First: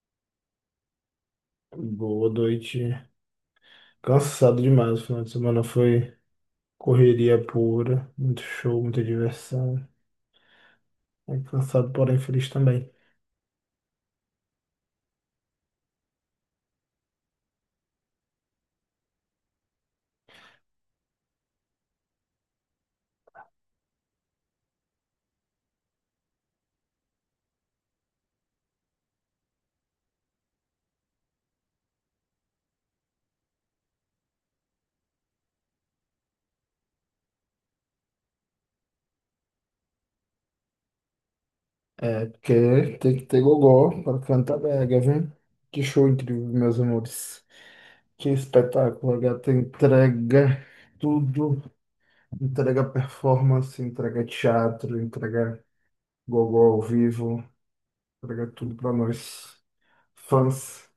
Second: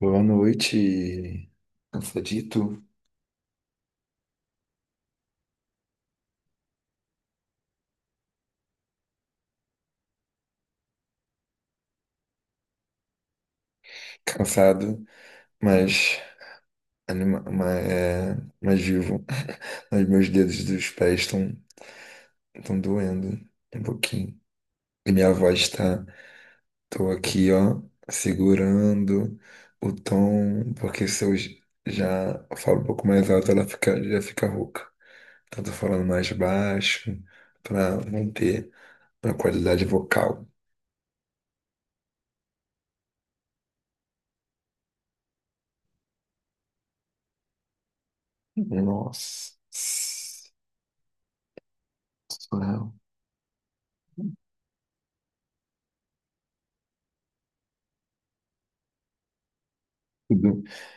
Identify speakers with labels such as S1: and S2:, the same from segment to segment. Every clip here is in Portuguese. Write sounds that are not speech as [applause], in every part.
S1: Boa noite,
S2: Boa
S1: cansadito,
S2: noite. Cansado demais. O final de semana foi correria pura, muito show, muita diversão. É cansado, porém feliz também.
S1: cansado, mas, anima ma- é, mas vivo. [laughs] Mas meus dedos dos pés estão doendo um pouquinho. E minha voz está, tô aqui, ó, segurando o tom, porque se eu j- já falo um pouco mais alto, ela fica, já fica rouca. Então tô falando mais baixo para manter a qualidade vocal.
S2: É, porque tem que ter gogó para cantar brega, viu? Que show incrível, meus amores. Que espetáculo, a gata
S1: Nossa,
S2: entrega tudo, entrega
S1: surreal.
S2: performance, entrega teatro, entrega gogó ao vivo, entrega tudo para nós, fãs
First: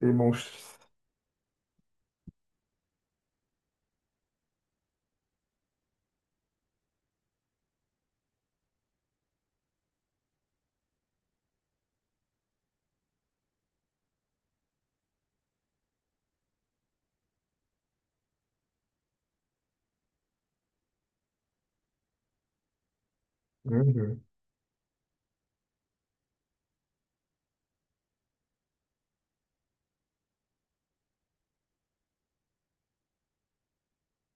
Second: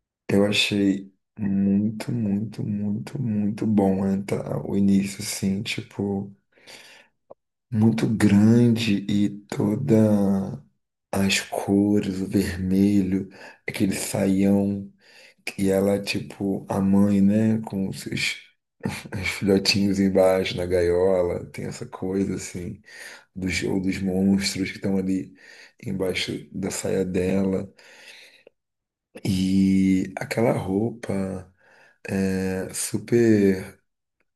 S2: e
S1: Eu
S2: monstros.
S1: achei muito, muito, muito, muito bom, né, tá? O início, assim, tipo, muito grande e toda as cores, o vermelho, aquele saião, e ela, tipo, a mãe, né, com os filhotinhos embaixo na gaiola, tem essa coisa, assim, dos, ou dos
S2: Uhum.
S1: monstros que estão ali embaixo da saia dela, e aquela roupa. É, super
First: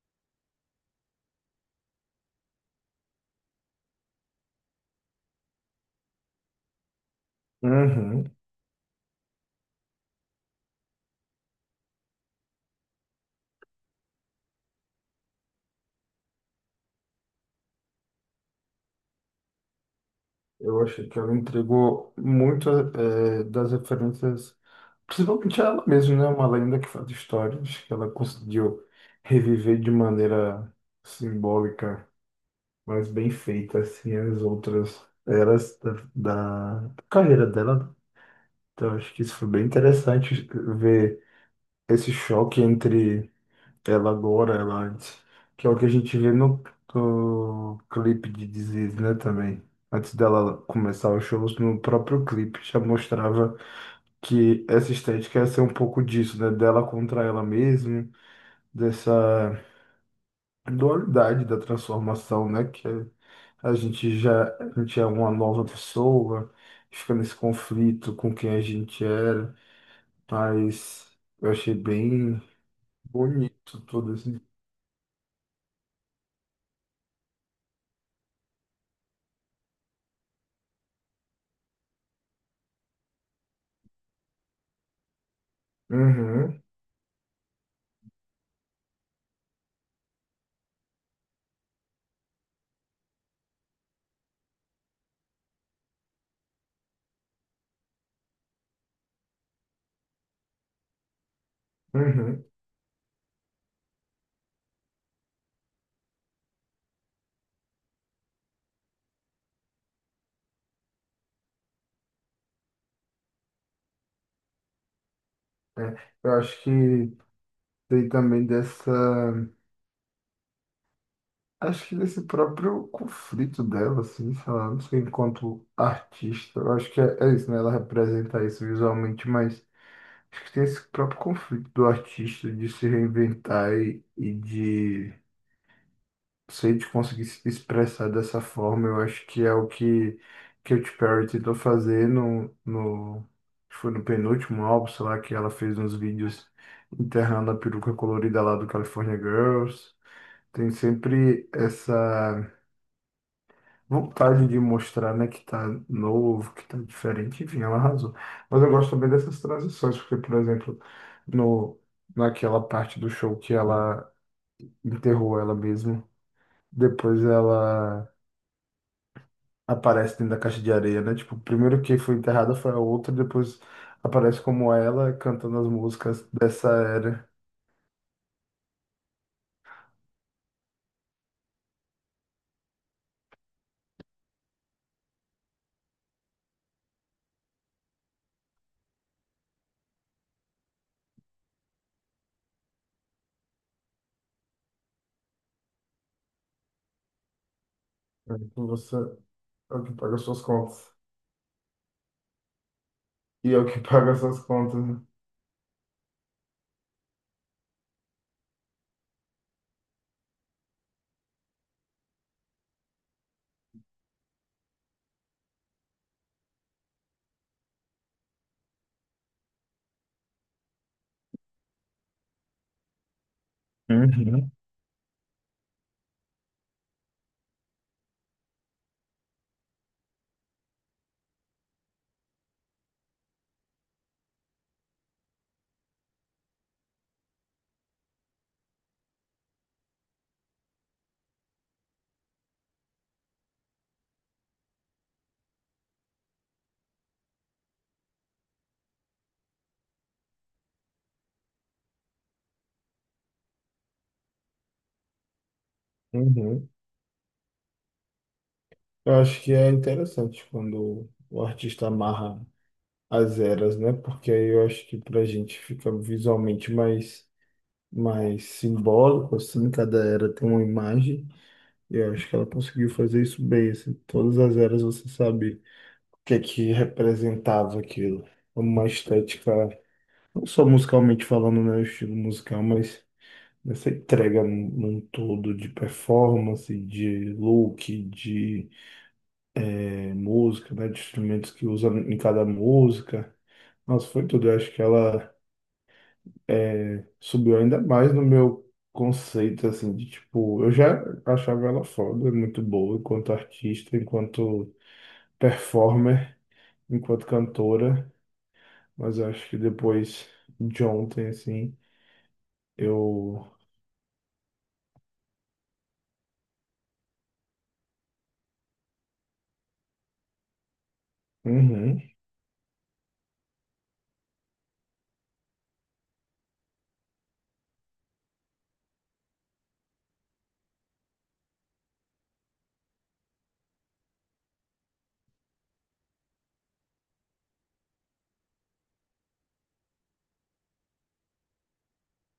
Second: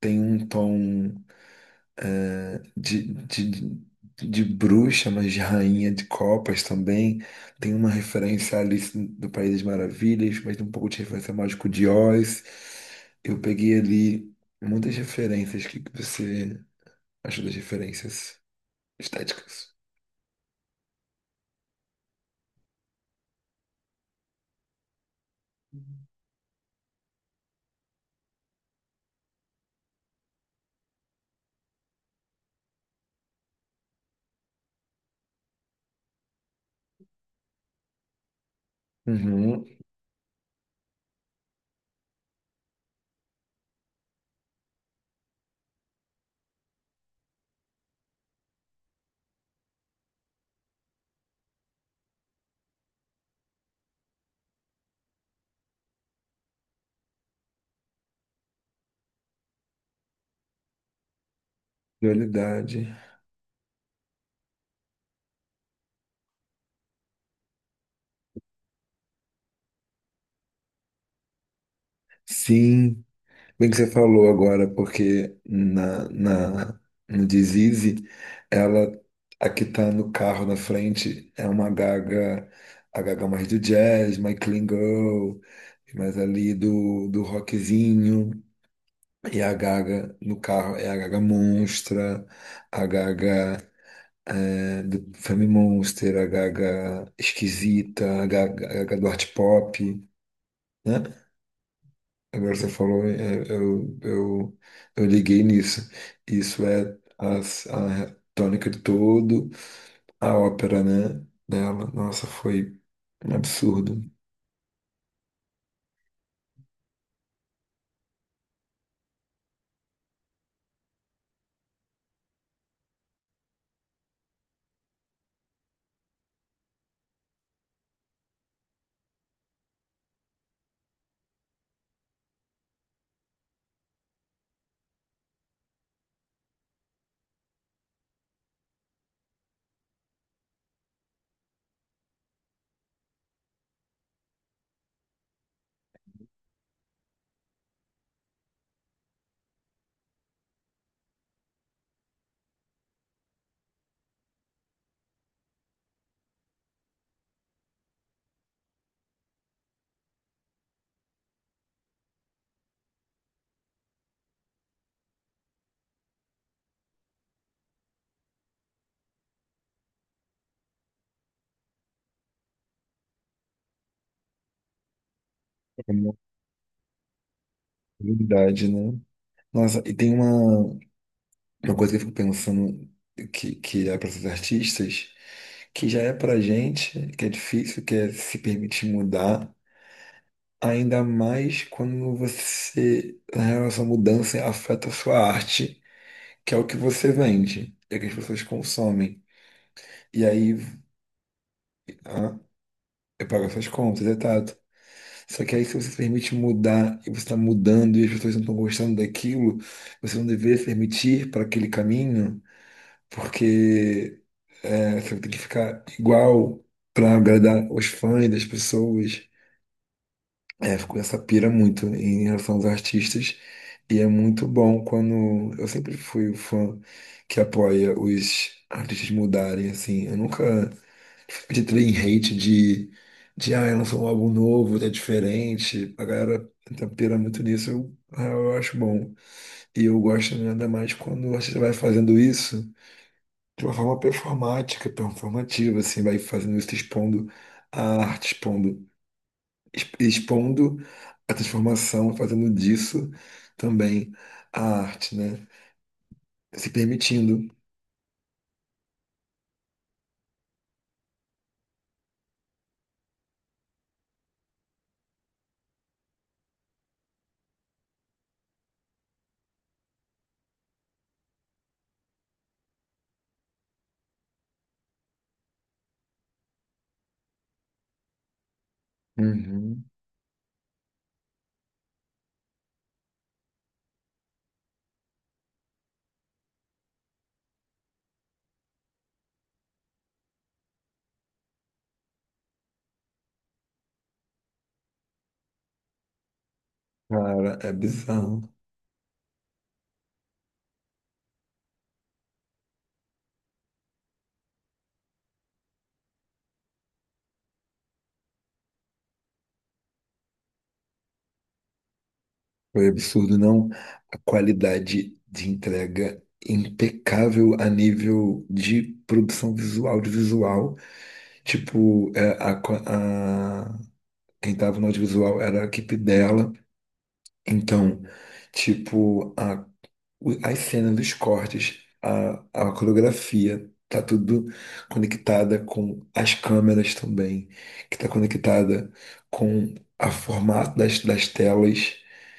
S1: tem um tom de, de, de bruxa, mas de rainha de copas também. Tem uma
S2: Uhum.
S1: referência a Alice do País das Maravilhas, mas tem um pouco de referência ao Mágico de Oz. Eu peguei ali muitas referências. O que que você achou das referências estéticas?
S2: Eu achei que ela entregou muito das referências, principalmente ela mesma, né? Uma lenda que faz histórias, que ela conseguiu reviver de maneira simbólica, mas bem feita, assim, as outras eras da carreira dela. Então, acho que isso foi
S1: Uhum,
S2: bem interessante ver esse choque entre ela agora, ela antes. Que é o que a gente vê no clipe de Disease, né, também. Antes dela começar os shows, no próprio clipe já mostrava que essa estética ia ser um pouco disso, né? Dela contra ela mesma, dessa dualidade da transformação, né? Que
S1: dualidade.
S2: a gente já, a gente é uma nova pessoa, fica nesse conflito com quem a gente era, mas eu achei bem
S1: Sim. Bem que
S2: bonito
S1: você
S2: todo
S1: falou
S2: esse...
S1: agora, porque no Disease, ela, a que tá no carro na frente, é uma Gaga, a Gaga mais do jazz, mais clean girl, mais ali
S2: Uhum,
S1: do rockzinho. E a Gaga no carro é a Gaga monstra, a Gaga é, do Family Monster, a Gaga esquisita, a Gaga do art pop, né?
S2: uhum.
S1: Agora você falou, é, eu, eu, eu liguei nisso. Isso é a tônica de todo a ópera, né? Dela. Nossa, foi um absurdo.
S2: né? Eu acho que tem também dessa. Acho que desse próprio conflito dela, assim, sei lá, não sei, enquanto artista. Eu acho que é isso, né? Ela representa isso visualmente, mas acho que tem esse próprio conflito do artista de se reinventar e de. Se a gente conseguir se expressar dessa forma, eu acho que é o que Katy Perry tentou fazer no, acho que foi no penúltimo álbum, sei lá, que ela fez uns vídeos enterrando a peruca colorida lá do California Girls. Tem sempre essa vontade de mostrar, né, que tá novo, que tá diferente, enfim, ela arrasou. Mas eu gosto também dessas transições, porque, por exemplo, no, naquela parte do show que ela enterrou ela mesma, depois ela aparece dentro da caixa de areia, né? Tipo, primeiro que foi enterrada foi a outra, depois aparece como ela cantando as
S1: É uma
S2: músicas dessa era.
S1: unidade, né? Nossa, e tem uma coisa que eu fico pensando que é para esses artistas, que já é pra gente, que é difícil, que é se permitir mudar, ainda mais quando você, na real, essa mudança afeta a sua arte, que é o que você vende, é que as
S2: É,
S1: pessoas
S2: então Você
S1: consomem.
S2: é o que paga
S1: E
S2: suas
S1: aí
S2: contas.
S1: ah, eu pago
S2: E é o
S1: essas
S2: que [laughs]
S1: contas, é
S2: paga suas
S1: tato.
S2: contas, né?
S1: Só que aí, se você se permite mudar e você está mudando e as pessoas não estão gostando daquilo, você não deveria se permitir para aquele caminho, porque é, você tem que ficar igual para agradar os fãs das pessoas. É, fico essa pira muito em relação aos artistas. E é muito
S2: Uhum,
S1: bom quando. Eu sempre fui o fã que apoia os artistas mudarem, assim. Eu nunca de também hate lançou um álbum novo, tá diferente. A galera tenta pirar muito nisso, eu, ah, eu acho bom. E eu gosto ainda mais quando você vai fazendo isso de uma forma performática, performativa, assim, vai fazendo isso, expondo a arte, expondo a transformação, fazendo disso também a arte, né?
S2: uhum.
S1: Se permitindo.
S2: Eu acho que é interessante quando o artista amarra as eras, né? Porque aí eu acho que pra gente fica visualmente mais, mais simbólico, assim, cada era tem uma imagem. E eu acho que ela conseguiu fazer isso bem, assim, todas as eras você sabe. Que é que representava aquilo. Uma estética,
S1: Uhum.
S2: não só musicalmente falando, né, o estilo musical, mas essa entrega num todo de performance, de look, de música, né, de instrumentos que usa em cada música. Nossa, foi tudo. Eu acho que ela eh, subiu
S1: Cara, é
S2: ainda mais no
S1: bizarro.
S2: meu conceito, assim, de tipo, eu já achava ela foda, muito boa enquanto artista, enquanto performer, enquanto cantora. Mas eu acho que depois de ontem, assim,
S1: Foi absurdo,
S2: eu.
S1: não. A qualidade de entrega impecável a nível de produção visual, audiovisual.
S2: Uhum.
S1: Tipo, quem estava no audiovisual era a equipe dela. Então, tipo, as cenas dos cortes, a coreografia, tá tudo conectada com as câmeras também, que tá conectada com a formato das, das telas,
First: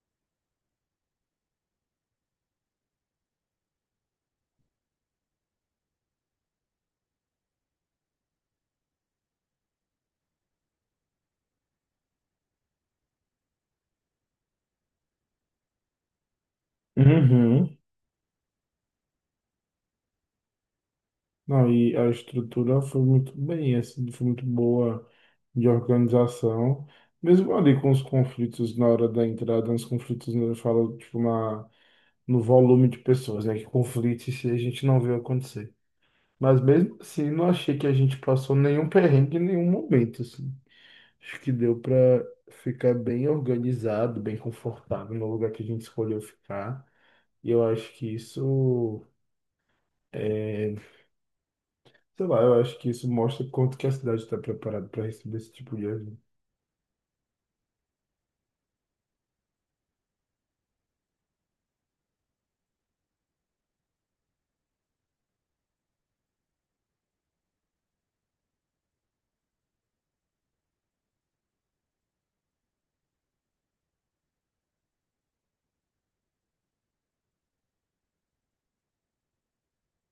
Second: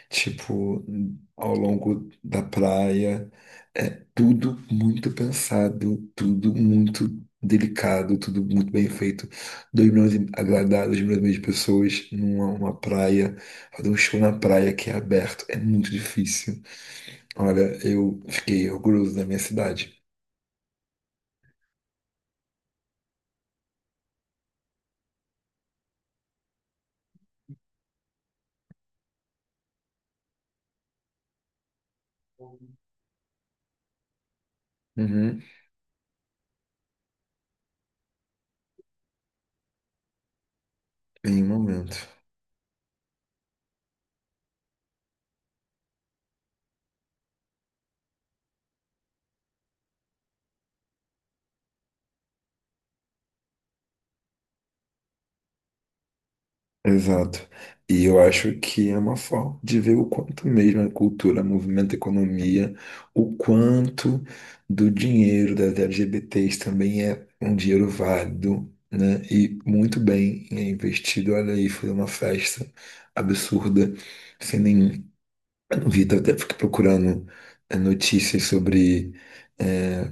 S1: tipo, ao longo da praia. É tudo muito pensado, tudo muito delicado, tudo muito bem feito. Dois milhões e agradar 2,5 milhões de pessoas numa uma praia, fazer um show na praia que é aberto, é muito difícil. Olha,
S2: Uhum.
S1: eu fiquei orgulhoso da minha cidade.
S2: Não, e a estrutura foi muito bem, assim, foi muito boa de organização. Mesmo ali com os conflitos na hora da entrada, os conflitos, né, eu falo, tipo, na, no volume de pessoas, né? Que conflitos se a gente não vê
S1: Uhum.
S2: acontecer. Mas mesmo assim, não achei que a gente passou nenhum perrengue em nenhum momento, assim. Acho
S1: Em um
S2: que deu
S1: momento.
S2: para ficar bem organizado, bem confortável no lugar que a gente escolheu ficar. E eu acho que isso é, sei lá, eu acho que isso mostra quanto que a cidade está preparada para receber esse tipo de ajuda.
S1: Exato. E eu acho que é uma forma de ver o quanto mesmo a cultura, movimento, economia, o quanto do dinheiro das LGBTs também é um dinheiro válido, né? E muito bem é investido. Olha aí, foi uma festa absurda, sem nenhum. Eu não vi, até fiquei procurando notícias sobre eh,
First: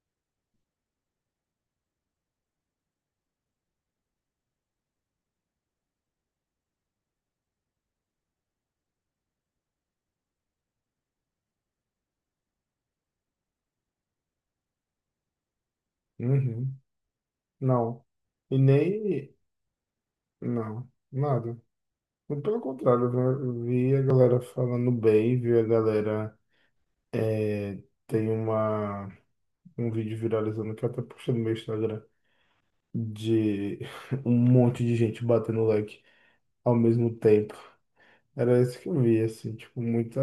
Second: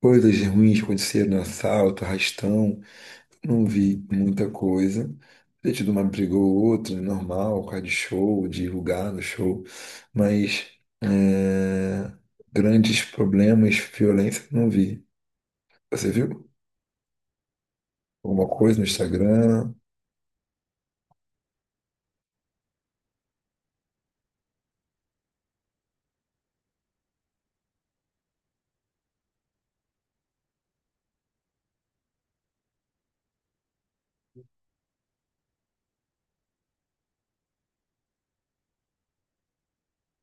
S1: coisas ruins que aconteceram, assalto, arrastão. Não vi muita coisa. Ter tido uma briga ou outra, é normal, por causa de show, de lugar no show, mas é, grandes problemas, violência, não vi. Você viu?
S2: Uhum. Não.
S1: Alguma
S2: E
S1: coisa no
S2: nem
S1: Instagram,
S2: não, nada. Muito Pelo contrário, eu vi a galera falando bem, vi a galera é, tem uma um vídeo viralizando que eu até puxei no meu Instagram de [laughs] um monte de gente batendo like ao mesmo tempo. Era isso que eu vi, assim, tipo, muita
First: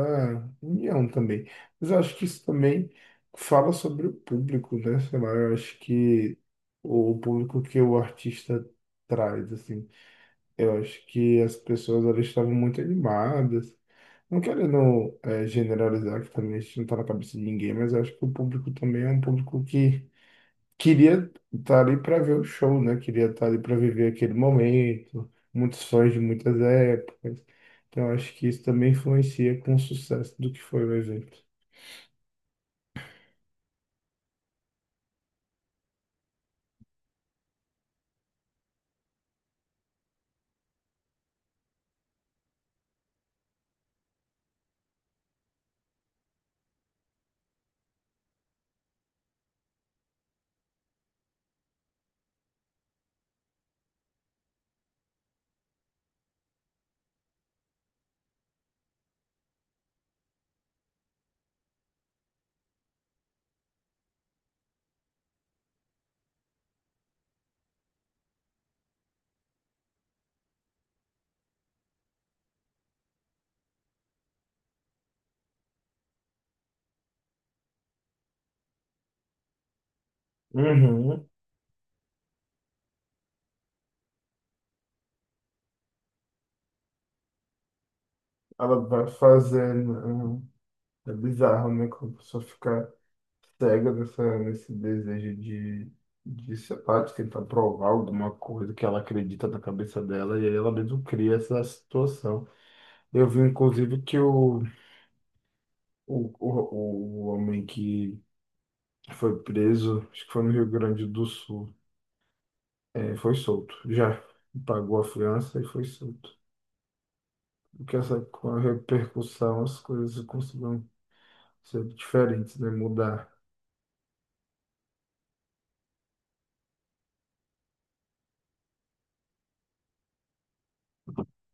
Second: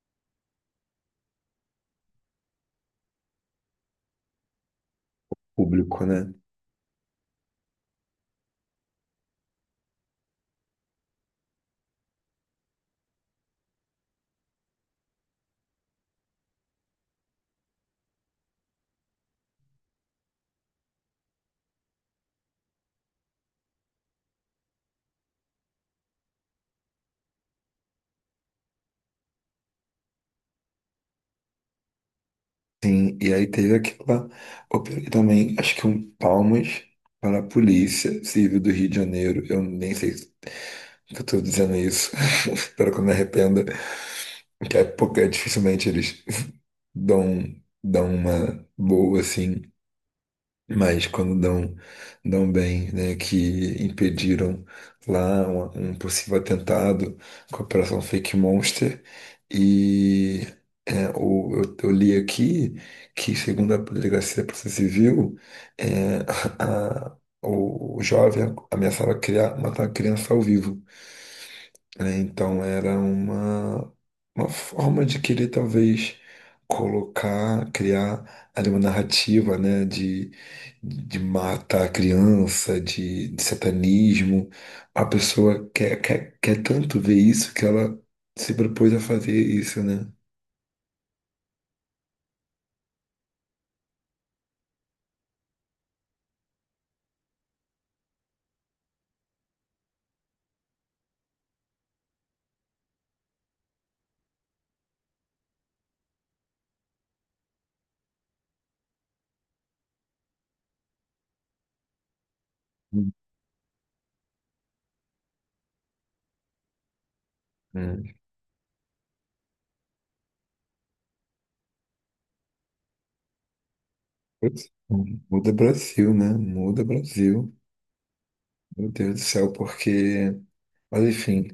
S2: união também. Mas eu acho que isso também fala sobre o público, né? Sei lá, eu acho
S1: público, né?
S2: que o público que o artista traz, assim, eu acho que as pessoas elas estavam muito animadas. Não querendo generalizar, que também isso não tá na cabeça de ninguém, mas eu acho que o público também é um público que queria estar ali para ver o show, né? Queria estar ali para viver aquele momento, muitos sonhos de muitas épocas. Então, acho que isso também influencia com o sucesso do que foi o evento.
S1: Sim, e aí teve aquela. Eu peguei também, acho que um palmas para a Polícia Civil do Rio de Janeiro. Eu nem sei se eu estou dizendo isso, [laughs] espero que eu me arrependa, que é porque dificilmente eles dão, dão uma boa, assim, mas quando dão, dão bem, né, que impediram lá um possível atentado com a Operação Fake Monster e é, eu li aqui que, segundo a Delegacia da Polícia Civil, é, [laughs] a- a- o jovem ameaçava criar, matar a criança ao vivo, né? Então era uma forma de querer talvez colocar, criar ali uma narrativa, né? De
S2: Uhum.
S1: matar a criança, de satanismo. A pessoa quer tanto ver isso que ela se
S2: Ela
S1: propôs a
S2: vai
S1: fazer isso, né?
S2: fazendo. É bizarro, né? Como a pessoa fica cega nessa, nesse desejo de, sei lá, de tentar provar alguma coisa que ela acredita na cabeça dela, e aí ela mesmo cria essa situação. Eu vi, inclusive, que o homem que Foi preso, acho que foi no Rio Grande do Sul. É, foi solto, já. Pagou a fiança e foi solto. Porque
S1: Hum.
S2: essa com a repercussão, as coisas conseguiram ser diferentes, né? Mudar.
S1: Putz, muda Brasil, né? Muda Brasil. Meu Deus do céu, porque. Mas enfim.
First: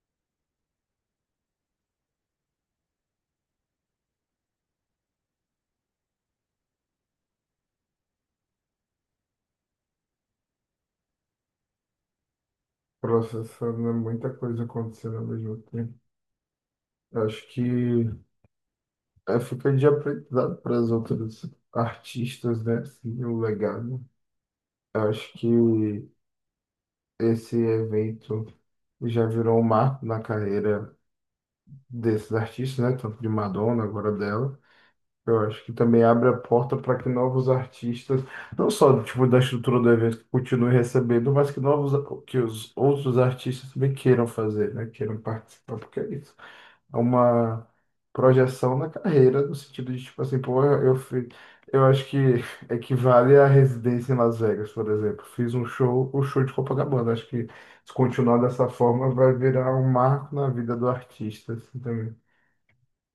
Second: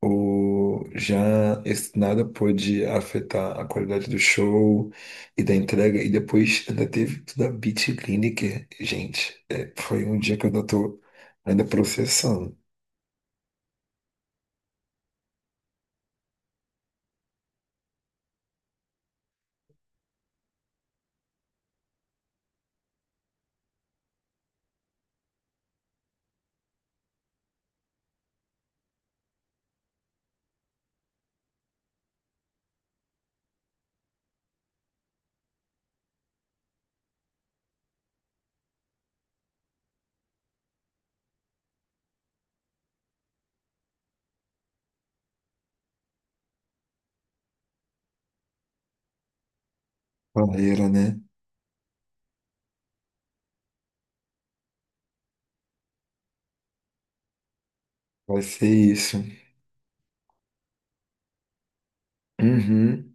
S1: O, já esse nada pôde afetar a qualidade do show e da entrega, e depois ainda teve tudo a beat Bitliniker. Gente, é, foi um dia que eu ainda tô ainda processando.
S2: Processando né? muita coisa acontecendo ao mesmo tempo. Acho que é, fica de aprendizado para as outras artistas, né? Assim, o legado. Acho que esse evento já virou um marco na carreira desses artistas, né? Tanto de Madonna, agora dela. Eu acho que também abre a porta para que novos artistas, não só tipo da estrutura do evento, continuem recebendo, mas que novos, que os outros artistas também queiram fazer, né? Queiram participar, porque é isso. É uma projeção na carreira, no sentido de tipo assim, pô,
S1: Barreira,
S2: eu
S1: né?
S2: fiz, eu acho que equivale à residência em Las Vegas, por exemplo. Fiz um show, o show de Copacabana. Acho que se continuar
S1: Vai ser
S2: dessa forma,
S1: isso.
S2: vai virar um marco na vida do artista, assim, também.
S1: Uhum.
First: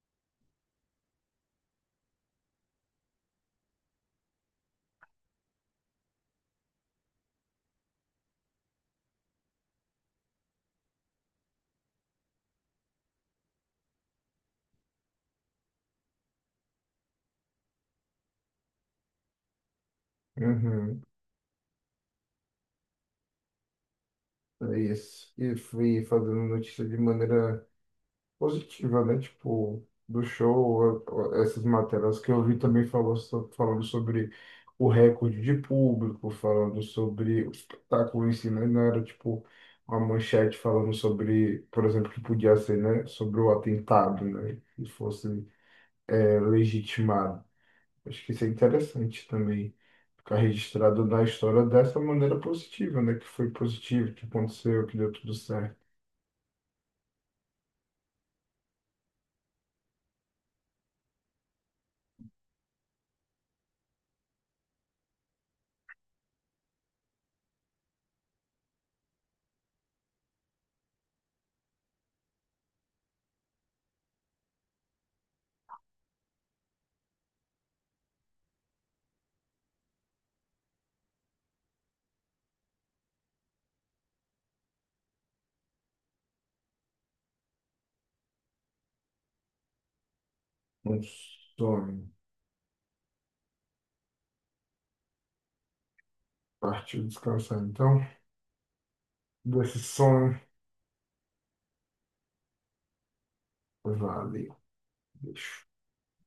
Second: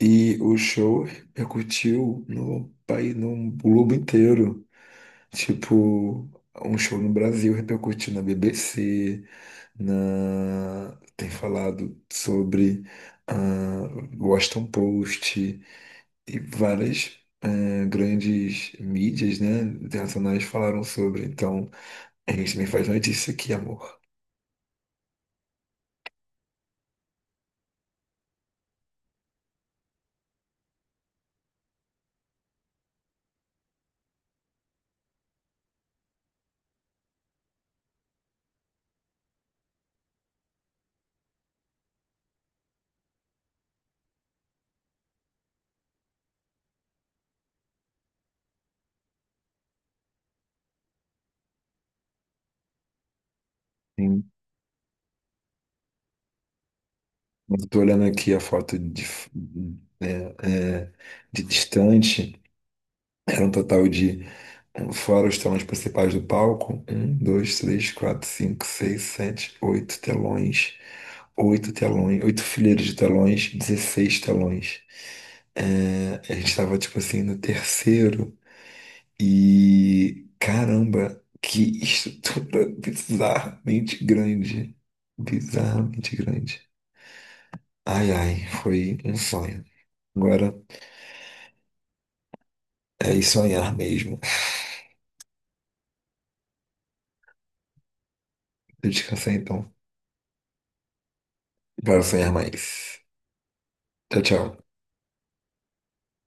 S1: E o show repercutiu no país, no globo inteiro. Tipo, um show no Brasil repercutiu na BBC, na... tem falado sobre ah, Washington Post e várias ah, grandes mídias, né, internacionais falaram
S2: Uhum.
S1: sobre. Então, a gente também faz notícia aqui, amor.
S2: É isso. E fui fazendo notícia de maneira positiva, né? Tipo, do show, essas matérias que eu vi também falou, falando sobre o recorde de público, falando sobre o espetáculo em si, né? Não era tipo uma manchete falando sobre, por exemplo, que podia ser, né? Sobre o atentado, né? Que fosse é, legitimado. Acho que isso é interessante também. Ficar registrado na história dessa maneira positiva, né? Que foi positivo, que
S1: Sim.
S2: aconteceu, que deu tudo certo.
S1: Eu tô olhando aqui a foto de, né, é, de distante. Era um total de, eh, fora os telões principais do palco, 1, 2, 3, 4, 5, 6, 7, 8 telões, 8 telões, 8 fileiras de telões, 16 telões. Eh, a gente estava, tipo assim, no terceiro e, caramba, que estrutura [laughs] bizarramente grande. Bizarramente grande. Ai, ai, foi um sonho. Agora
S2: Um sonho.
S1: é ir sonhar mesmo.
S2: Partiu descansar, então.
S1: [laughs] Eu descansei então,
S2: Desse sonho,
S1: para sonhar mais. Tchau, tchau.
S2: vale. Bicho.